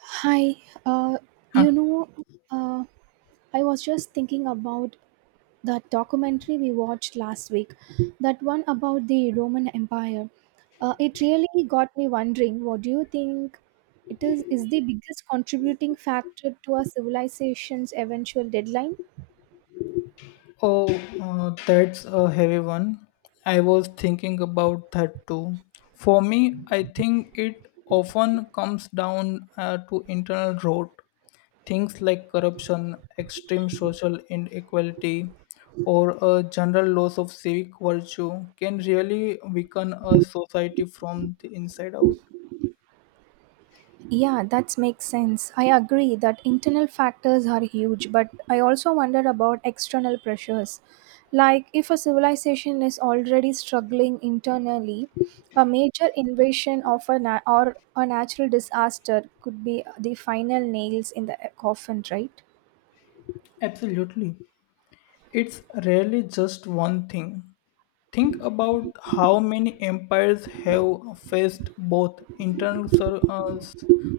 Hi, uh, Huh. you know, uh, I was just thinking about that documentary we watched last week, that one about the Roman Empire. It really got me wondering, what do you think is the biggest contributing factor to our civilization's eventual deadline? Oh, that's a heavy one. I was thinking about that too. For me, I think it often comes down to internal rot, things like corruption, extreme social inequality, or a general loss of civic virtue can really weaken a society from the inside out. Yeah, that makes sense. I agree that internal factors are huge, but I also wonder about external pressures. Like, if a civilization is already struggling internally, a major invasion of a na- or a natural disaster could be the final nails in the coffin, right? Absolutely. It's rarely just one thing. Think about how many empires have faced both internal sur- uh,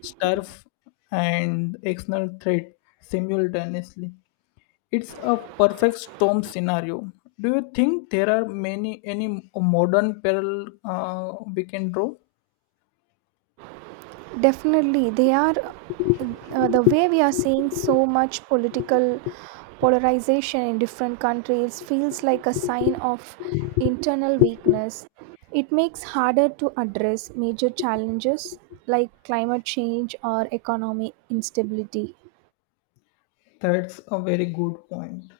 strife and external threat simultaneously. It's a perfect storm scenario. Do you think there are many any modern parallel we can draw? Definitely, they are. The way we are seeing so much political polarization in different countries feels like a sign of internal weakness. It makes harder to address major challenges like climate change or economic instability. That's a very good point.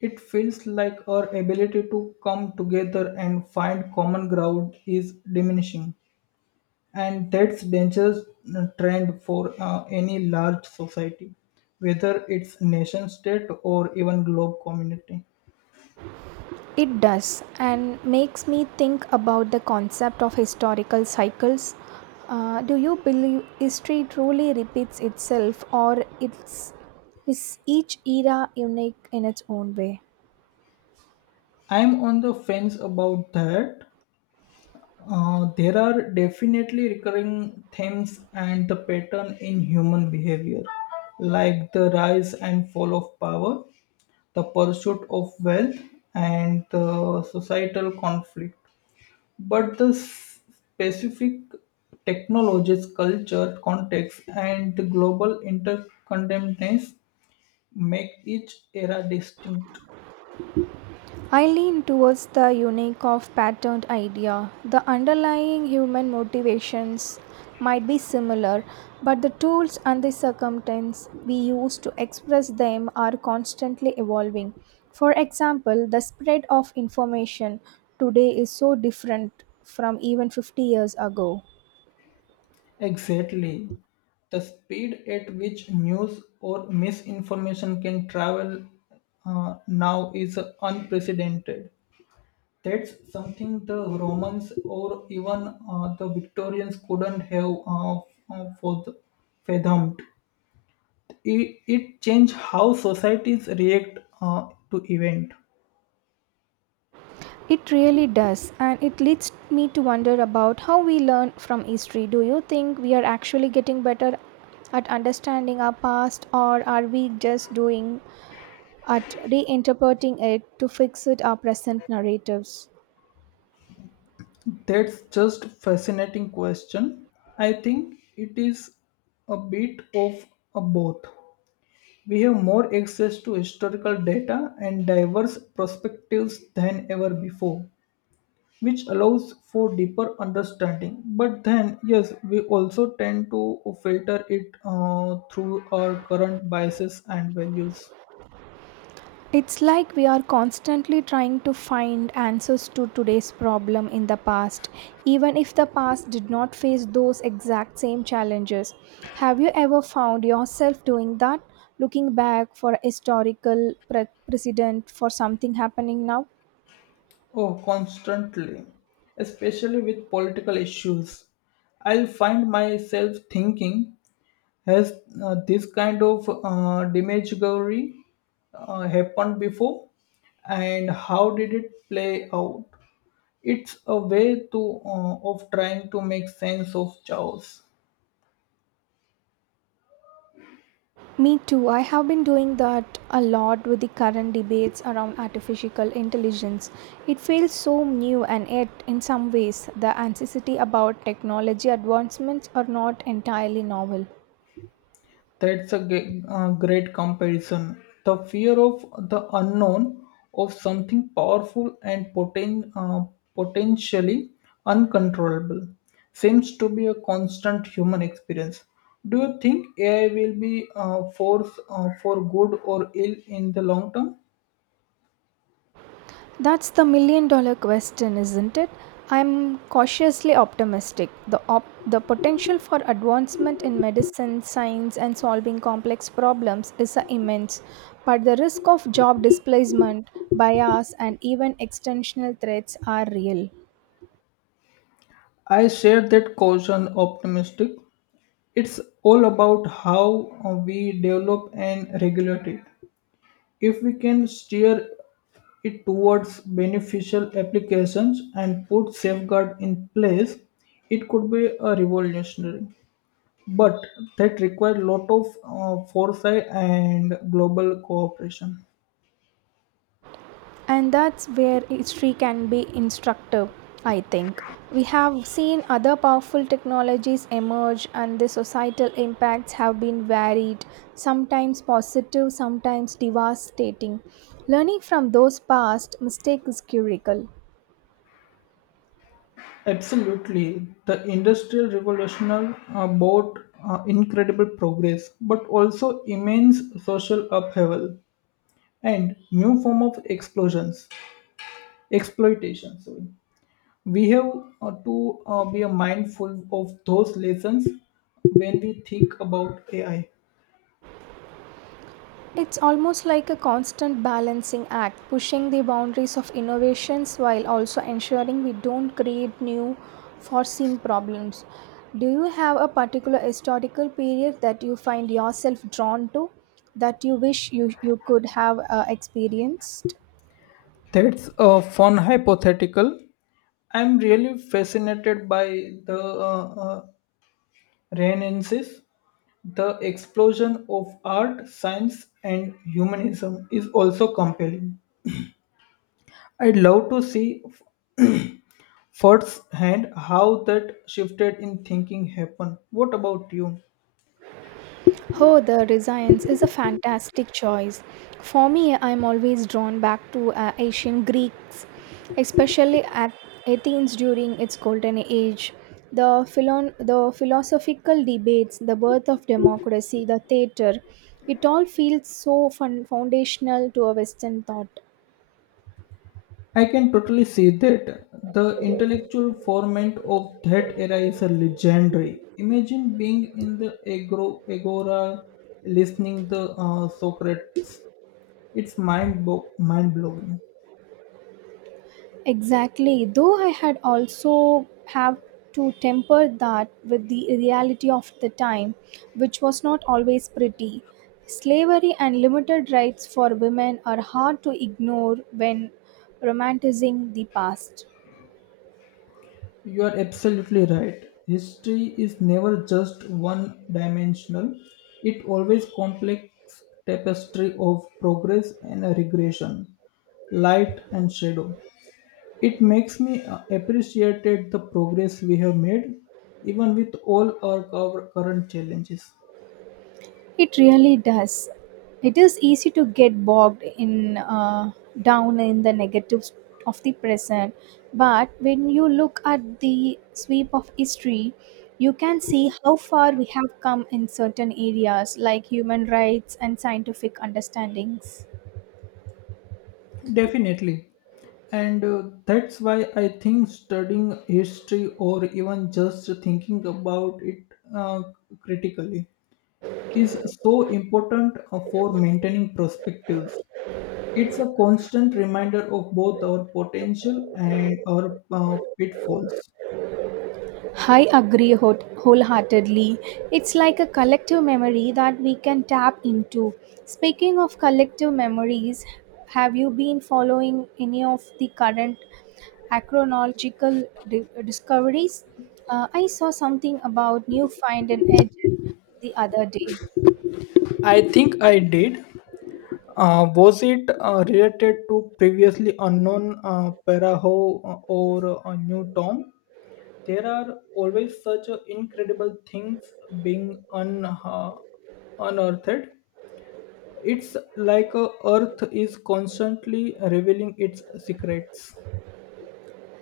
It feels like our ability to come together and find common ground is diminishing, and that's dangerous trend for any large society, whether it's nation state or even globe community. It does, and makes me think about the concept of historical cycles. Do you believe history truly repeats itself, or it's is each era unique in its own way? I'm on the fence about that. There are definitely recurring themes and the pattern in human behavior, like the rise and fall of power, the pursuit of wealth, and the societal conflict, but specific technologies, culture, context, and the global interconnectedness make each era distinct. I lean towards the unique of patterned idea. The underlying human motivations might be similar, but the tools and the circumstances we use to express them are constantly evolving. For example, the spread of information today is so different from even 50 years ago. Exactly. The speed at which news or misinformation can travel now is unprecedented. That's something the Romans or even the Victorians couldn't have uh, fath- fathomed. It changed how societies react to event. It really does, and it leads me to wonder about how we learn from history. Do you think we are actually getting better at understanding our past, or are we just doing at reinterpreting it to fix it our present narratives? That's just fascinating question. I think it is a bit of a both. We have more access to historical data and diverse perspectives than ever before, which allows for deeper understanding, but then yes, we also tend to filter it through our current biases and values. It's like we are constantly trying to find answers to today's problem in the past, even if the past did not face those exact same challenges. Have you ever found yourself doing that, looking back for a precedent for something happening now? Oh, constantly, especially with political issues. I'll find myself thinking, has this kind of demagoguery happened before? And how did it play out? It's a way to of trying to make sense of chaos. Me too. I have been doing that a lot with the current debates around artificial intelligence. It feels so new, and yet, in some ways, the anxiety about technology advancements are not entirely novel. That's a great comparison. The fear of the unknown, of something powerful and potentially uncontrollable, seems to be a constant human experience. Do you think AI will be a force for good or ill in the long term? That's the million dollar question, isn't it? I'm cautiously optimistic. The potential for advancement in medicine, science, and solving complex problems is immense, but the risk of job displacement, bias, and even extensional threats are real. I share that caution optimistic. It's all about how we develop and regulate it. If we can steer it towards beneficial applications and put safeguard in place, it could be a revolutionary. But that required lot of foresight and global cooperation. And that's where history can be instructive. I think we have seen other powerful technologies emerge, and the societal impacts have been varied, sometimes positive, sometimes devastating. Learning from those past mistakes is critical. Absolutely, the industrial revolution brought incredible progress, but also immense social upheaval and new form of explosions, exploitation. Sorry, we have to be mindful of those lessons when we think about AI. It's almost like a constant balancing act, pushing the boundaries of innovations while also ensuring we don't create new, foreseen problems. Do you have a particular historical period that you find yourself drawn to that you wish you could have experienced? That's a fun hypothetical. I'm really fascinated by the Renaissance. The explosion of art, science, and humanism is also compelling. I'd love to see firsthand how that shifted in thinking happened. What about you? Oh, the Renaissance is a fantastic choice. For me, I'm always drawn back to ancient Greeks, especially at Athens during its golden age. The philosophical debates, the birth of democracy, the theater, it all feels so foundational to a Western thought. I can totally see that. The intellectual format of that era is legendary. Imagine being in the agro, agora, listening the Socrates. It's mind blowing. Exactly. Though I had also have to temper that with the reality of the time, which was not always pretty. Slavery and limited rights for women are hard to ignore when romanticizing the past. You are absolutely right. History is never just one dimensional. It always complex tapestry of progress and regression, light and shadow. It makes me appreciate the progress we have made, even with all our current challenges. It really does. It is easy to get bogged in down in the negatives of the present, but when you look at the sweep of history, you can see how far we have come in certain areas like human rights and scientific understandings. Definitely. And that's why I think studying history or even just thinking about it uh, critically is so important for maintaining perspectives. It's a constant reminder of both our potential and our pitfalls. I agree wholeheartedly. It's like a collective memory that we can tap into. Speaking of collective memories, have you been following any of the current Acronological discoveries? I saw something about new find and edge the other day. I think I did. Was it related to previously unknown Paraho or New Tom? There are always such incredible things being un- uh, unearthed. It's like Earth is constantly revealing its secrets.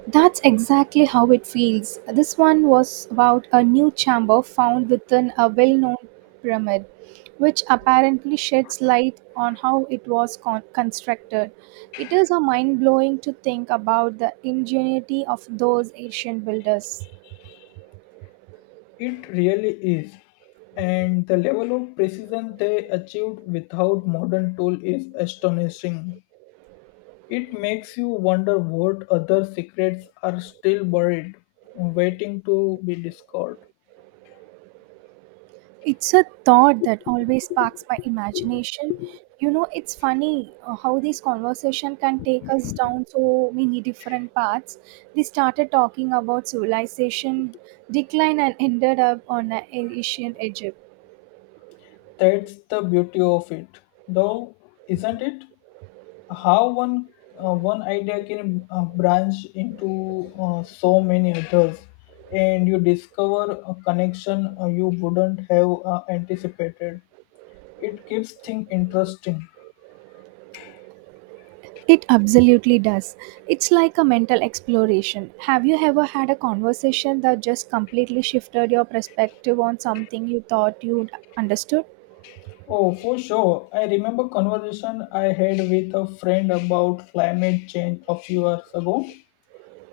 That's exactly how it feels. This one was about a new chamber found within a well-known pyramid, which apparently sheds light on how it was constructed. It is a mind-blowing to think about the ingenuity of those ancient builders. It really is. And the level of precision they achieved without modern tool is astonishing. It makes you wonder what other secrets are still buried, waiting to be discovered. It's a thought that always sparks my imagination. You know, it's funny how this conversation can take us down so many different paths. We started talking about civilization decline and ended up on ancient Egypt. That's the beauty of it, though, isn't it? How one idea can branch into so many others, and you discover a connection you wouldn't have anticipated. It keeps things interesting. It absolutely does. It's like a mental exploration. Have you ever had a conversation that just completely shifted your perspective on something you thought you understood? Oh, for sure. I remember conversation I had with a friend about climate change a few years ago.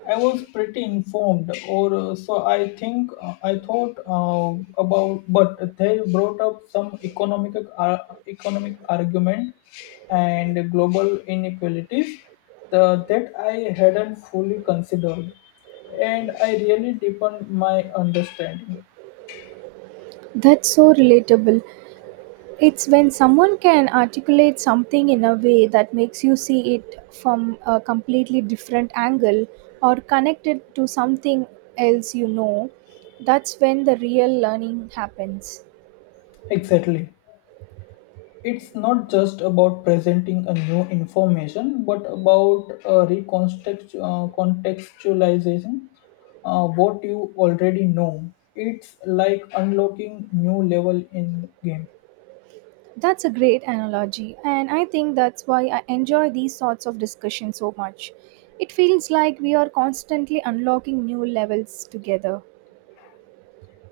I was pretty informed, or so I think. I thought about, but they brought up some economic argument and global inequalities that I hadn't fully considered, and I really deepened my understanding. That's so relatable. It's when someone can articulate something in a way that makes you see it from a completely different angle or connect it to something else, you know. That's when the real learning happens. Exactly. It's not just about presenting a new information, but about contextualizing what you already know. It's like unlocking new level in game. That's a great analogy, and I think that's why I enjoy these sorts of discussions so much. It feels like we are constantly unlocking new levels together.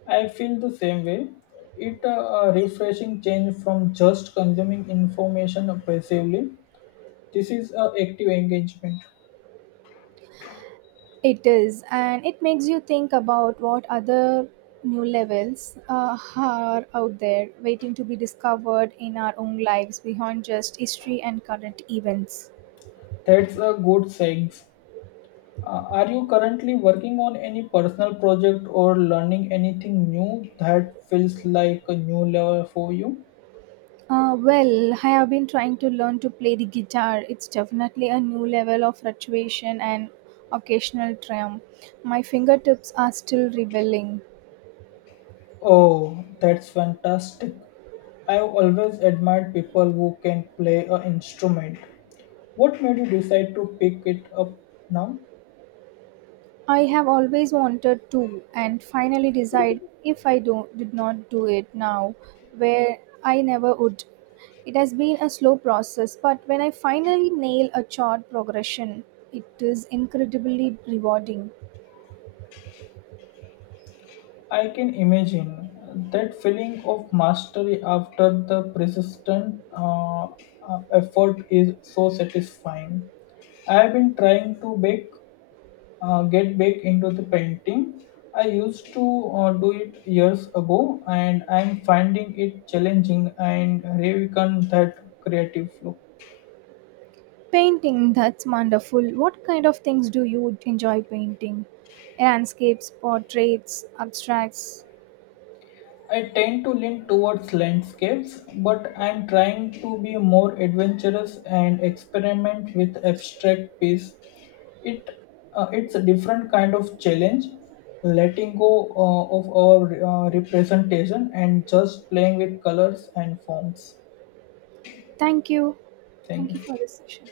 I feel the same way. It a refreshing change from just consuming information passively. This is a active engagement. It is, and it makes you think about what other new levels are out there waiting to be discovered in our own lives beyond just history and current events. That's a good segue. Are you currently working on any personal project or learning anything new that feels like a new level for you? Well, I have been trying to learn to play the guitar. It's definitely a new level of fluctuation and occasional triumph. My fingertips are still rebelling. Oh, that's fantastic. I've always admired people who can play an instrument. What made you decide to pick it up now? I have always wanted to, and finally decide if did not do it now, where I never would. It has been a slow process, but when I finally nail a chart progression, it is incredibly rewarding. I can imagine that feeling of mastery after the persistent effort is so satisfying. I have been trying to bake, get back into the painting. I used to do it years ago, and I'm finding it challenging and reawaken that creative flow. Painting, that's wonderful. What kind of things do you enjoy painting? Landscapes, portraits, abstracts. I tend to lean towards landscapes, but I'm trying to be more adventurous and experiment with abstract piece. It it's a different kind of challenge, letting go of our representation and just playing with colors and forms. Thank you. Thank Thank you you. for this session.